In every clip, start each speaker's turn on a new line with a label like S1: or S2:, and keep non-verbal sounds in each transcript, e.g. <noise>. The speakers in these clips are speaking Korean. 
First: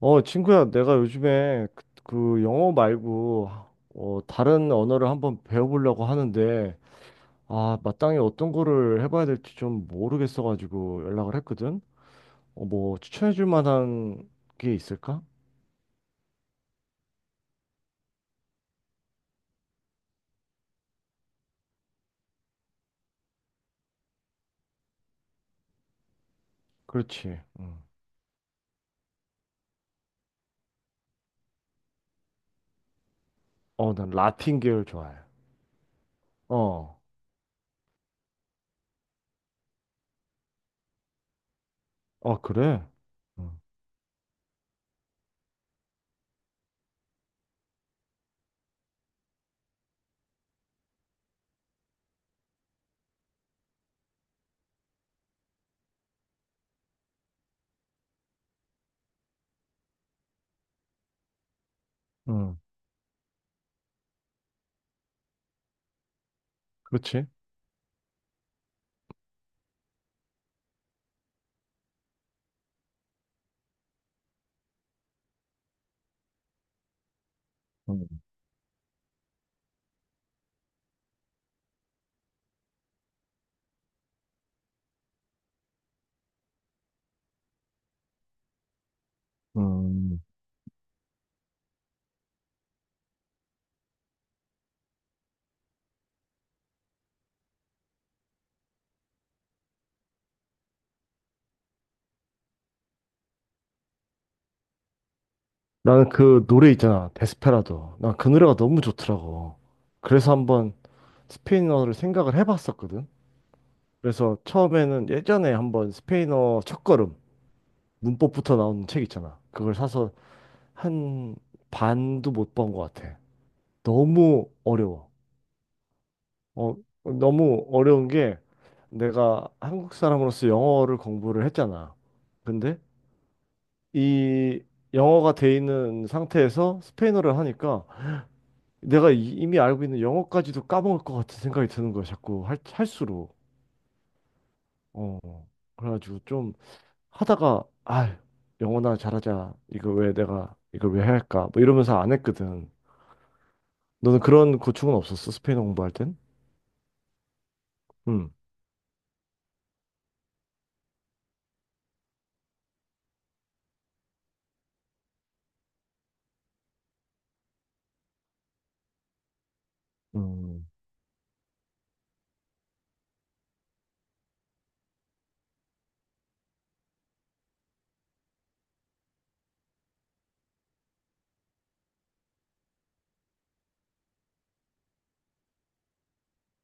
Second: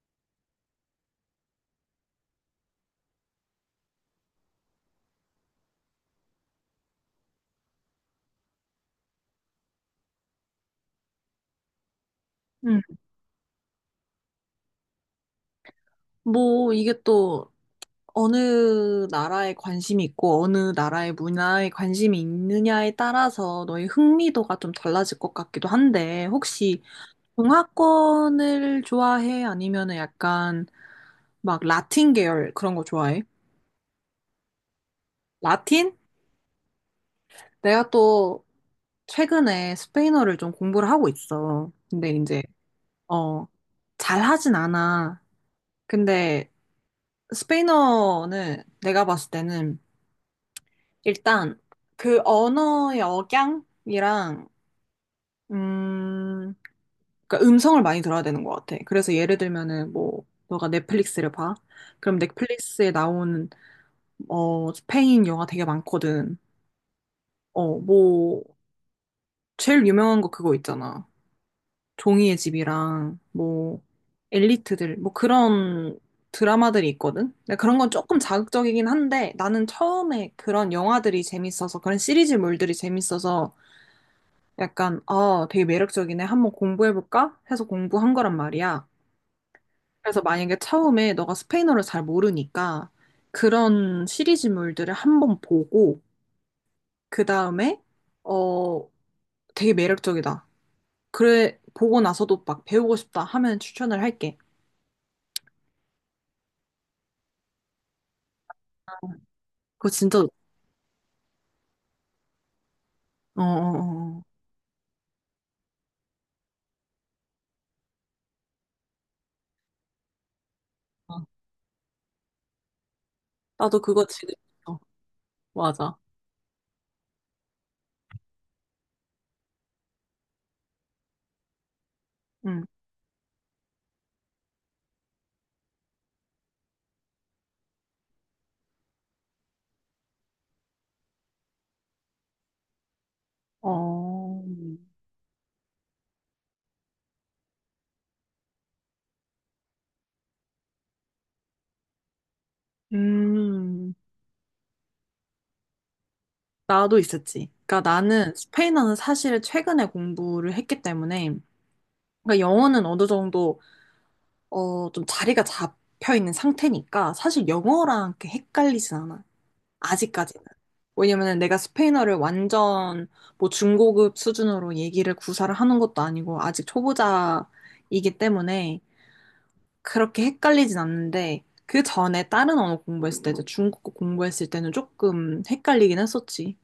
S1: 친구야, 내가 요즘에 그 영어 말고 다른 언어를 한번 배워보려고 하는데 마땅히 어떤 거를 해봐야 될지 좀 모르겠어가지고 연락을 했거든.
S2: 음.
S1: 뭐 추천해줄 만한 게 있을까?
S2: 뭐, 이게 또 어느 나라에 관심이 있고, 어느 나라의 문화에 관심이 있느냐에 따라서 너의 흥미도가 좀 달라질 것 같기도 한데, 혹시
S1: 그렇지. 응.
S2: 동화권을 좋아해? 아니면은 약간 막 라틴 계열 그런 거 좋아해?
S1: 난 라틴 계열 좋아해.
S2: 라틴?
S1: 어,
S2: 내가 또 최근에 스페인어를 좀 공부를 하고 있어. 근데
S1: 어,
S2: 이제,
S1: 그래?
S2: 어,
S1: 응,
S2: 잘하진 않아. 근데 스페인어는 내가 봤을 때는 일단 그 언어 역양이랑 음, 그러니까 음성을 많이 들어야 되는 것 같아. 그래서 예를 들면은 뭐 너가 넷플릭스를 봐. 그럼
S1: 응,
S2: 넷플릭스에 나오는 스페인 영화 되게 많거든.
S1: 그렇지.
S2: 뭐 제일 유명한 거 그거 있잖아. 종이의 집이랑 뭐 엘리트들 뭐 그런 드라마들이 있거든. 근데 그런 건 조금
S1: 응.
S2: 자극적이긴 한데 나는 처음에 그런 영화들이 재밌어서 그런 시리즈물들이 재밌어서 약간, 아, 되게 매력적이네. 한번 공부해볼까? 해서 공부한 거란 말이야.
S1: 음.
S2: 그래서 만약에 처음에 너가 스페인어를 잘 모르니까 그런 시리즈물들을 한번 보고, 그 다음에, 어, 되게 매력적이다. 그래, 보고 나서도 막 배우고 싶다 하면 추천을 할게.
S1: 나는 그 노래 있잖아, 데스페라도. 난 그 노래가 너무 좋더라고.
S2: 그거 진짜, 어,
S1: 그래서 한번 스페인어를 생각을 해봤었거든.
S2: 어, 어.
S1: 그래서 처음에는 예전에 한번 스페인어 첫걸음 문법부터 나오는 책 있잖아. 그걸 사서
S2: 어. 어.
S1: 한 반도 못 본 것 같아.
S2: 나도 그거 지금
S1: 너무
S2: 어
S1: 어려워.
S2: 맞아.
S1: 어, 너무 어려운 게 내가 한국 사람으로서 영어를 공부를 했잖아.
S2: 응.
S1: 근데 이 영어가 돼 있는 상태에서 스페인어를 하니까 내가 이미 알고 있는 영어까지도 까먹을 것 같은 생각이 드는 거야. 자꾸 할수록.
S2: 어,
S1: 어. 그래가지고 좀 하다가 아 영원아 잘하자 이거 왜 내가 이걸 왜 해야 할까 뭐 이러면서 안 했거든.
S2: 음,
S1: 너는 그런 고충은 없었어 스페인어 공부할 땐?
S2: 나도 있었지. 그러니까
S1: 음.
S2: 나는 스페인어는 사실 최근에 공부를 했기 때문에 그러니까 영어는 어느 정도 좀 자리가 잡혀 있는 상태니까 사실 영어랑 이렇게 헷갈리진 않아. 아직까지는.
S1: 음.
S2: 왜냐면은 내가 스페인어를 완전 뭐 중고급 수준으로 얘기를 구사를 하는 것도 아니고 아직 초보자이기 때문에 그렇게 헷갈리진 않는데 그 전에 다른 언어 공부했을 때 이제 중국어 공부했을 때는 조금 헷갈리긴 했었지.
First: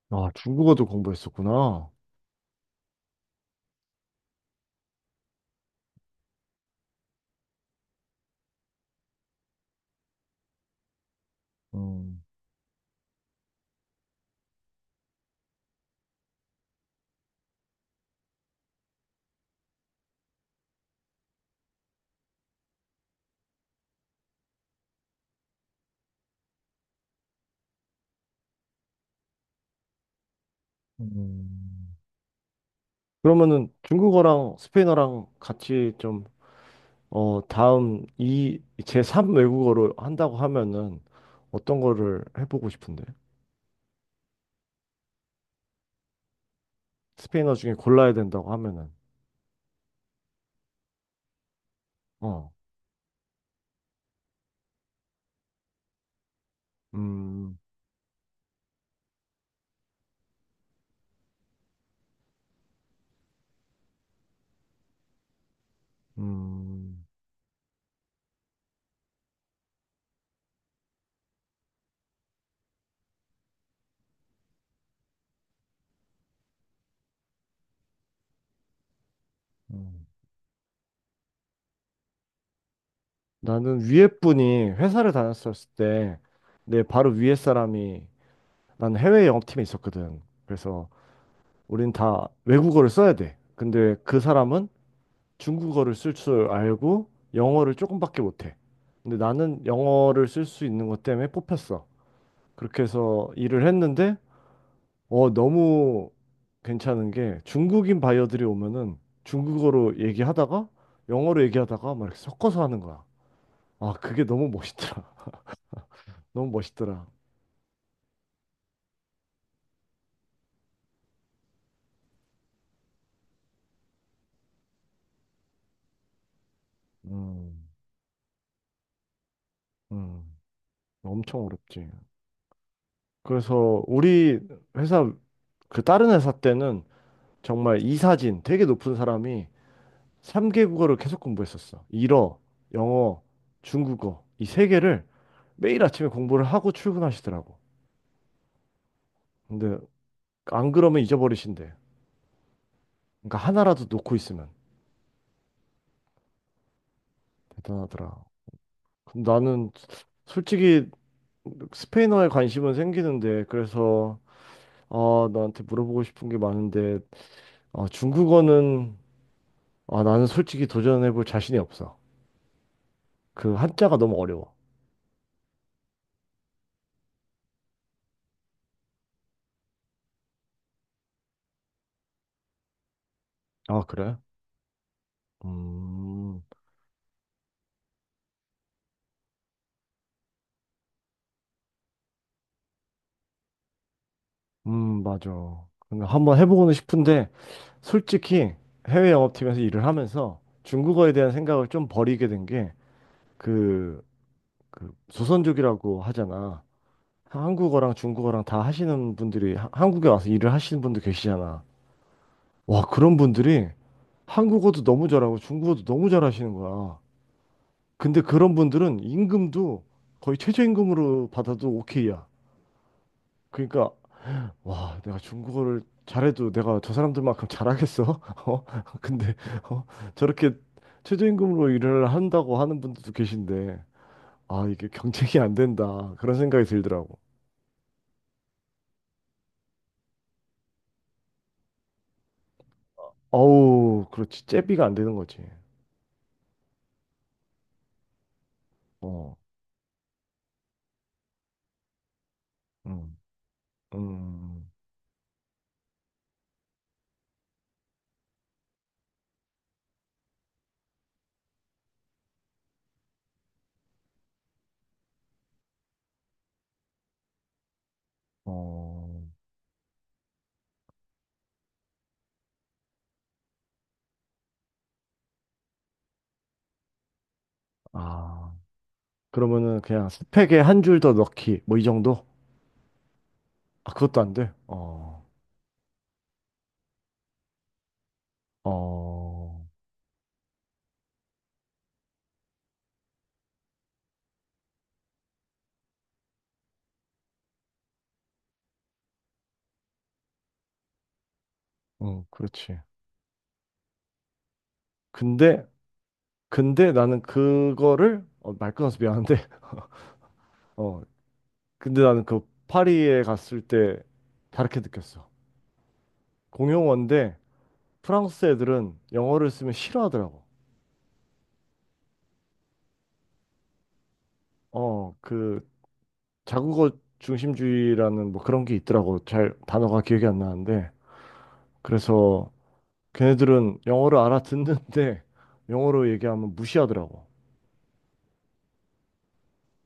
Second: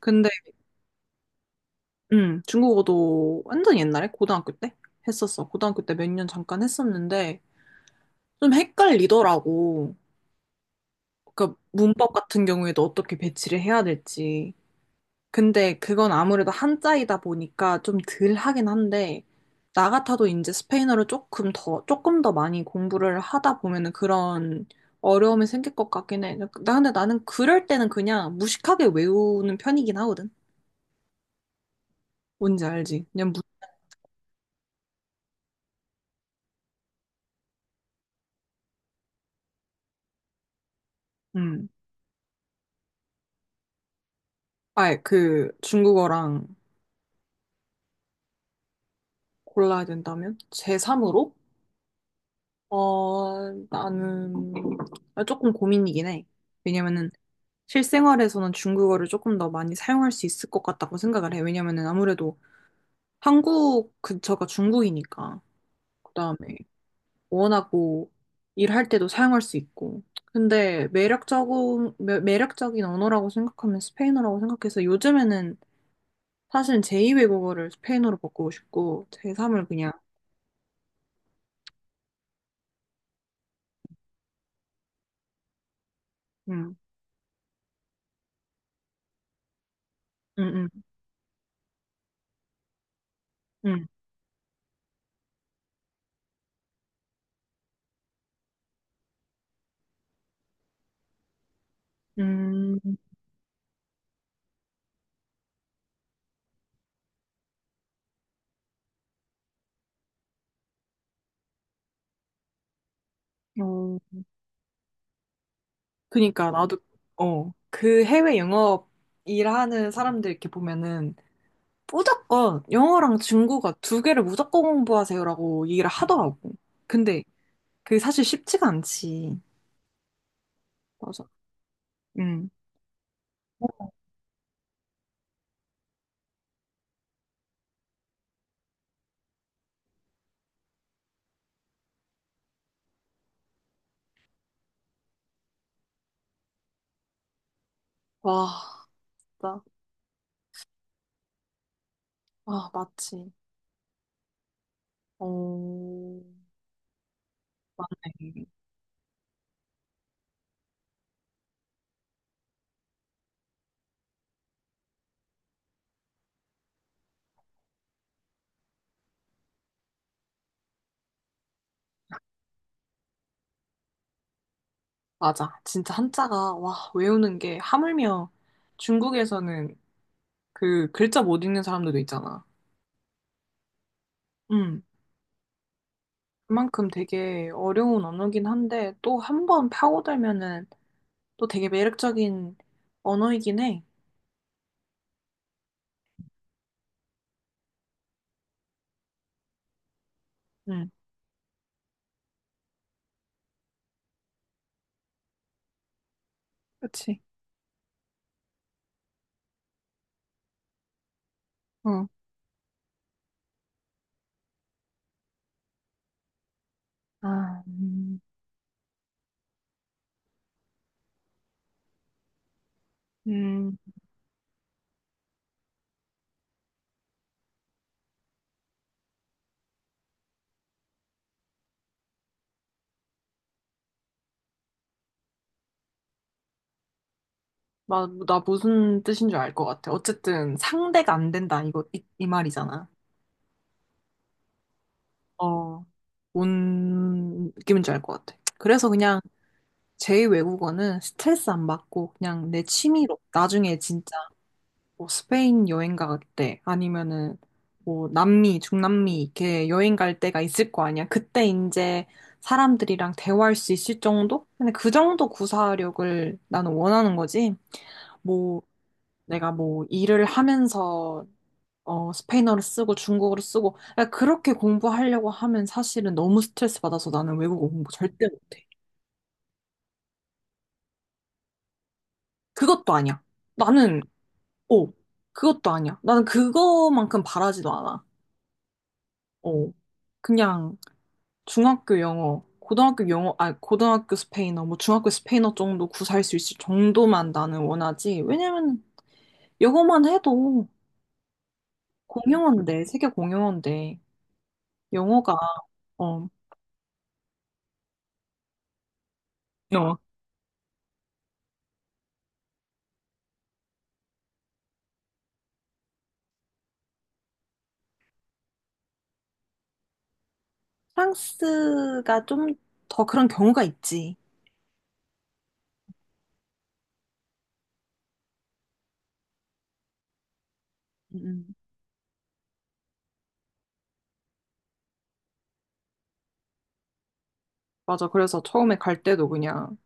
S2: 근데
S1: 아 중국어도 공부했었구나.
S2: 중국어도 완전 옛날에 고등학교 때 했었어. 고등학교 때 몇 년 잠깐 했었는데 좀 헷갈리더라고. 그러니까 문법
S1: 음.
S2: 같은 경우에도 어떻게 배치를 해야 될지. 근데 그건 아무래도 한자이다 보니까 좀 덜 하긴 한데, 나 같아도 이제 스페인어를 조금 더, 조금 더 많이 공부를 하다 보면은 그런 어려움이 생길 것 같긴 해. 나 근데 나는 그럴 때는 그냥 무식하게 외우는 편이긴 하거든.
S1: 음.
S2: 뭔지 알지? 그냥
S1: 그러면은 중국어랑 스페인어랑 같이 좀 다음 이 제3 외국어로 한다고 하면은
S2: 음.
S1: 어떤 거를 해보고 싶은데
S2: 아예 그 중국어랑,
S1: 스페인어 중에 골라야 된다고 하면은.
S2: 골라야 된다면? 제3으로?
S1: 어.
S2: 나는 아, 조금 고민이긴 해. 왜냐면은
S1: 음,
S2: 실생활에서는 중국어를 조금 더 많이 사용할 수 있을 것 같다고 생각을 해. 왜냐면은 아무래도 한국 근처가 중국이니까. 그다음에
S1: 음,
S2: 원하고 일할 때도 사용할 수 있고. 근데 매력적인 매력적인 언어라고 생각하면 스페인어라고 생각해서 요즘에는 사실 제2외국어를 스페인어로 바꾸고 싶고 제3을 그냥
S1: 음. 나는 위에 분이 회사를 다녔었을 때
S2: 음,
S1: 내 바로 위에 사람이 난 해외 영업팀에 있었거든.
S2: 음, 음,
S1: 그래서 우린 다 외국어를 써야 돼.
S2: 음,
S1: 근데 그 사람은 중국어를 쓸 줄 알고 영어를 조금밖에 못해. 근데 나는 영어를 쓸 수 있는 것 때문에 뽑혔어.
S2: 음, 음,
S1: 그렇게
S2: 음,
S1: 해서 일을 했는데 너무 괜찮은 게 중국인 바이어들이 오면은 중국어로 얘기하다가 영어로 얘기하다가 막 이렇게 섞어서 하는 거야. 아
S2: 음.
S1: 그게 너무 멋있더라. <laughs>
S2: 그니까
S1: 너무
S2: 나도
S1: 멋있더라.
S2: 그 해외 영업 일하는 사람들 이렇게 보면은 무조건 영어랑 중국어 두 개를 무조건 공부하세요라고 얘기를 하더라고. 근데
S1: 음,
S2: 그게 사실 쉽지가 않지.
S1: 음.
S2: 맞아.
S1: 엄청 어렵지.
S2: 응.
S1: 그래서 우리 회사, 그 다른 회사 때는 정말 이사진 되게 높은 사람이 3개 국어를 계속 공부했었어. 일어, 영어, 중국어. 이 세 개를 매일 아침에 공부를 하고 출근하시더라고.
S2: 와. 나,
S1: 근데 안 그러면 잊어버리신대.
S2: 아, 맞지.
S1: 그러니까 하나라도 놓고 있으면
S2: 어,
S1: 대단하더라.
S2: 네.
S1: 그럼 나는 솔직히 스페인어에 관심은 생기는데 그래서 너한테 물어보고 싶은 게 많은데 중국어는 아, 나는 솔직히 도전해볼 자신이 없어. 그 한자가 너무 어려워.
S2: 맞아. 진짜 한자가, 와, 외우는 게, 하물며 중국에서는 그 글자 못 읽는 사람들도 있잖아.
S1: 아, 그래?
S2: 음.
S1: 음,
S2: 그만큼 되게 어려운 언어긴 한데, 또 한 번 파고들면은 또 되게 매력적인 언어이긴 해.
S1: 맞아. 근데 한번 해보고는 싶은데, 솔직히 해외 영업팀에서 일을 하면서
S2: 응,
S1: 중국어에 대한 생각을 좀 버리게 된 게, 그, 그 조선족이라고 하잖아.
S2: 그치?
S1: 한국어랑 중국어랑 다 하시는 분들이, 한국에 와서 일을 하시는 분들 계시잖아.
S2: 어.
S1: 와, 그런 분들이 한국어도 너무 잘하고 중국어도 너무 잘하시는 거야.
S2: 아,
S1: 근데 그런 분들은 임금도 거의 최저임금으로 받아도 오케이야.
S2: 음,
S1: 그러니까 와, 내가 중국어를 잘해도 내가 저 사람들만큼 잘하겠어? <laughs> 어? 근데 어? 저렇게 최저임금으로 일을 한다고 하는 분들도 계신데 아, 이게 경쟁이 안 된다. 그런 생각이 들더라고.
S2: 나 무슨 뜻인 줄 알 것 같아. 어쨌든 상대가 안 된다 이거 이 말이잖아.
S1: 어우, 그렇지. 제비가 안 되는 거지.
S2: 어, 뭔 느낌인지 알 것 같아. 그래서 그냥
S1: 어.
S2: 제 외국어는 스트레스 안 받고 그냥 내 취미로
S1: 음.
S2: 나중에 진짜
S1: 음.
S2: 뭐 스페인 여행 갈 때, 아니면은 뭐 남미, 중남미 이렇게 여행 갈 때가 있을 거 아니야. 그때 이제 사람들이랑 대화할 수 있을 정도? 근데 그 정도 구사력을 나는 원하는 거지. 뭐
S1: 어.
S2: 내가 뭐 일을 하면서 스페인어를 쓰고 중국어를 쓰고 그러니까 그렇게 공부하려고 하면 사실은 너무 스트레스 받아서 나는 외국어 공부 절대
S1: 아.
S2: 못해.
S1: 그러면은 그냥 스펙에 한 줄 더 넣기. 뭐 이 정도?
S2: 그것도 아니야.
S1: 아,
S2: 나는
S1: 그것도 안 돼.
S2: 어
S1: 어.
S2: 그것도 아니야. 나는 그거만큼 바라지도 않아.
S1: 어,
S2: 어. 그냥 중학교 영어, 고등학교 영어, 아, 고등학교 스페인어, 뭐 중학교 스페인어 정도 구사할 수 있을 정도만 나는 원하지. 왜냐면 영어만 해도
S1: 응, 그렇지.
S2: 공용어인데, 세계 공용어인데, 영어가,
S1: 근데,
S2: 어,
S1: 근데 나는 그거를, 말 끊어서 미안한데,
S2: 어.
S1: <laughs> 어, 근데 나는 그 파리에 갔을 때 다르게 느꼈어. 공용어인데, 프랑스 애들은 영어를 쓰면 싫어하더라고.
S2: 프랑스가 좀 더 그런 경우가 있지.
S1: 어, 그, 자국어 중심주의라는 뭐 그런 게 있더라고. 단어가 기억이 안 나는데.
S2: 음,
S1: 그래서 걔네들은 영어를 알아듣는데, <laughs> 영어로 얘기하면 무시하더라고.
S2: 맞아. 그래서 처음에 갈 때도 그냥,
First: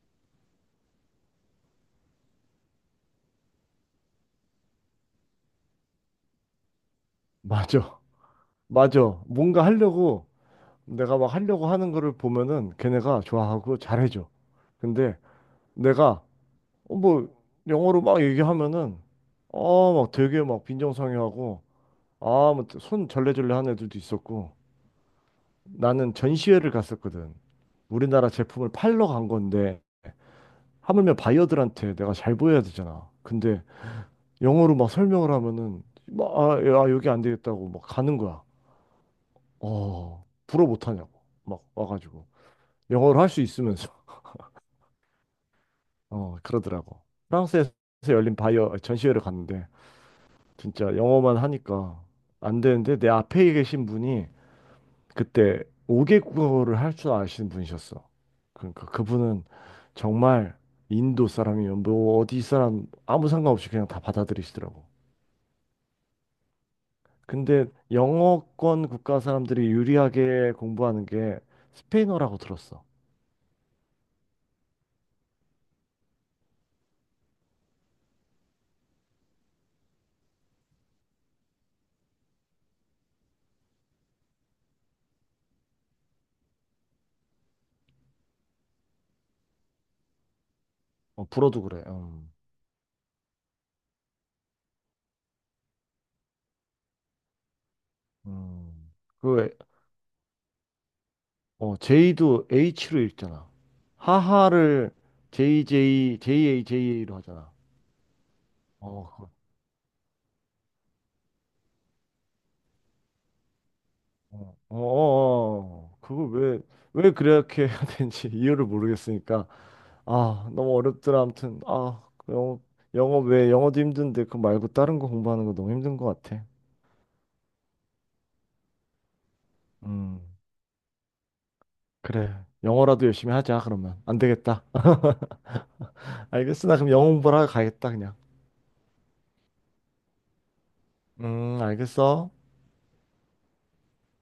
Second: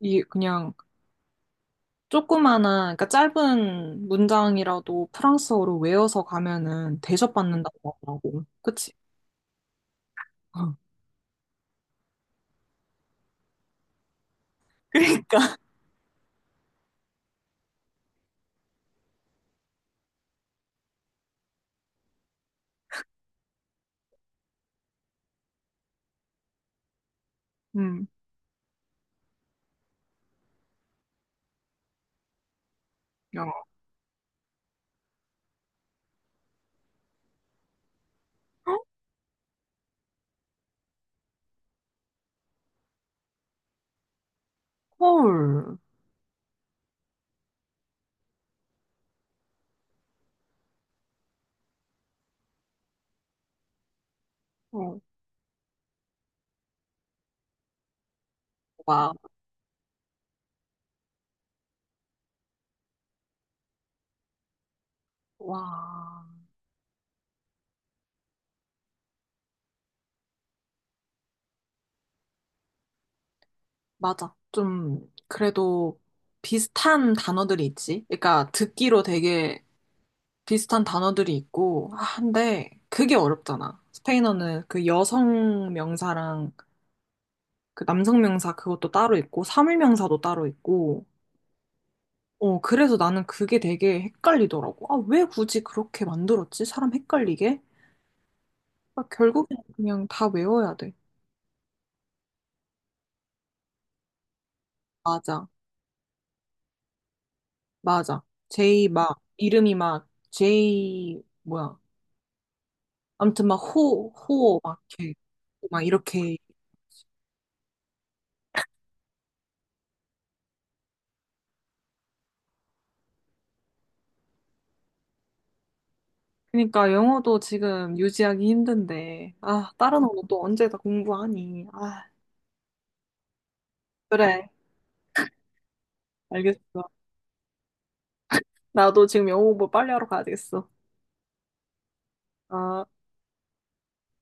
S2: 이, 그냥, 조그마한, 그러니까 짧은 문장이라도 프랑스어로 외워서 가면은 대접받는다고
S1: 맞아,
S2: 하더라고.
S1: <laughs>
S2: 그치?
S1: 맞아. 뭔가 하려고,
S2: 어.
S1: 내가 막 하려고 하는 거를 보면은 걔네가 좋아하고 잘해줘.
S2: <laughs>
S1: 근데
S2: 그러니까.
S1: 내가 뭐 영어로 막 얘기하면은 어막 되게 막 빈정상해하고 아막손 절레절레 하는 애들도 있었고 나는 전시회를 갔었거든.
S2: 음.
S1: 우리나라 제품을 팔러 간 건데 하물며 바이어들한테 내가 잘 보여야 되잖아.
S2: 야,
S1: 근데 영어로 막 설명을 하면은 막 아, 야, 여기 안 되겠다고 막 가는 거야. 불어 못 하냐고 막 와가지고 영어로 할 수 있으면서.
S2: 헐.
S1: 그러더라고. 프랑스에서 열린 바이어 전시회를 갔는데 진짜 영어만 하니까 안 되는데 내 앞에 계신 분이
S2: 어,
S1: 그때 오개 국어를 할 줄 아시는 분이셨어. 그러니까
S2: 와,
S1: 그분은 정말 인도 사람이면 뭐 어디 사람 아무 상관없이 그냥 다 받아들이시더라고.
S2: 와,
S1: 근데 영어권 국가 사람들이 유리하게 공부하는 게 스페인어라고 들었어.
S2: 맞아. 좀, 그래도 비슷한 단어들이 있지? 그러니까 듣기로 되게 비슷한 단어들이 있고, 아, 근데 그게 어렵잖아. 스페인어는 그 여성 명사랑 그 남성 명사 그것도 따로 있고, 사물 명사도 따로 있고,
S1: 어, 불어도 그래. 음.
S2: 그래서 나는 그게 되게 헷갈리더라고. 아, 왜 굳이 그렇게 만들었지? 사람 헷갈리게?
S1: 음.
S2: 아,
S1: 그
S2: 결국엔 그냥 다 외워야 돼.
S1: J도 H로 읽잖아. 하하를
S2: 맞아.
S1: JJ, JA, JA로 하잖아.
S2: 맞아. 제이
S1: 어,
S2: 막
S1: 그- 어,
S2: 이름이 막 제이 뭐야? 아무튼 막 호, 호, 막 이렇게 막
S1: 그걸
S2: 이렇게
S1: 왜 그렇게 해야 되는지 <laughs> 이유를 모르겠으니까. 아, 너무 어렵더라. 아무튼, 영어 영어도 힘든데, 그거 말고 다른 거 공부하는 거 너무 힘든 것 같아.
S2: 그러니까 영어도 지금 유지하기 힘든데, 아, 다른 언어
S1: 음,
S2: 또 언제 다 공부하니? 아,
S1: 그래. 영어라도 열심히 하자, 그러면. 안
S2: 그래,
S1: 되겠다. <laughs> 알겠어. 나
S2: 알겠어.
S1: 그럼 영어 공부하러 가겠다, 그냥.
S2: 나도 지금 영어 공부 빨리 하러 가야 되겠어.
S1: 알겠어.
S2: 아.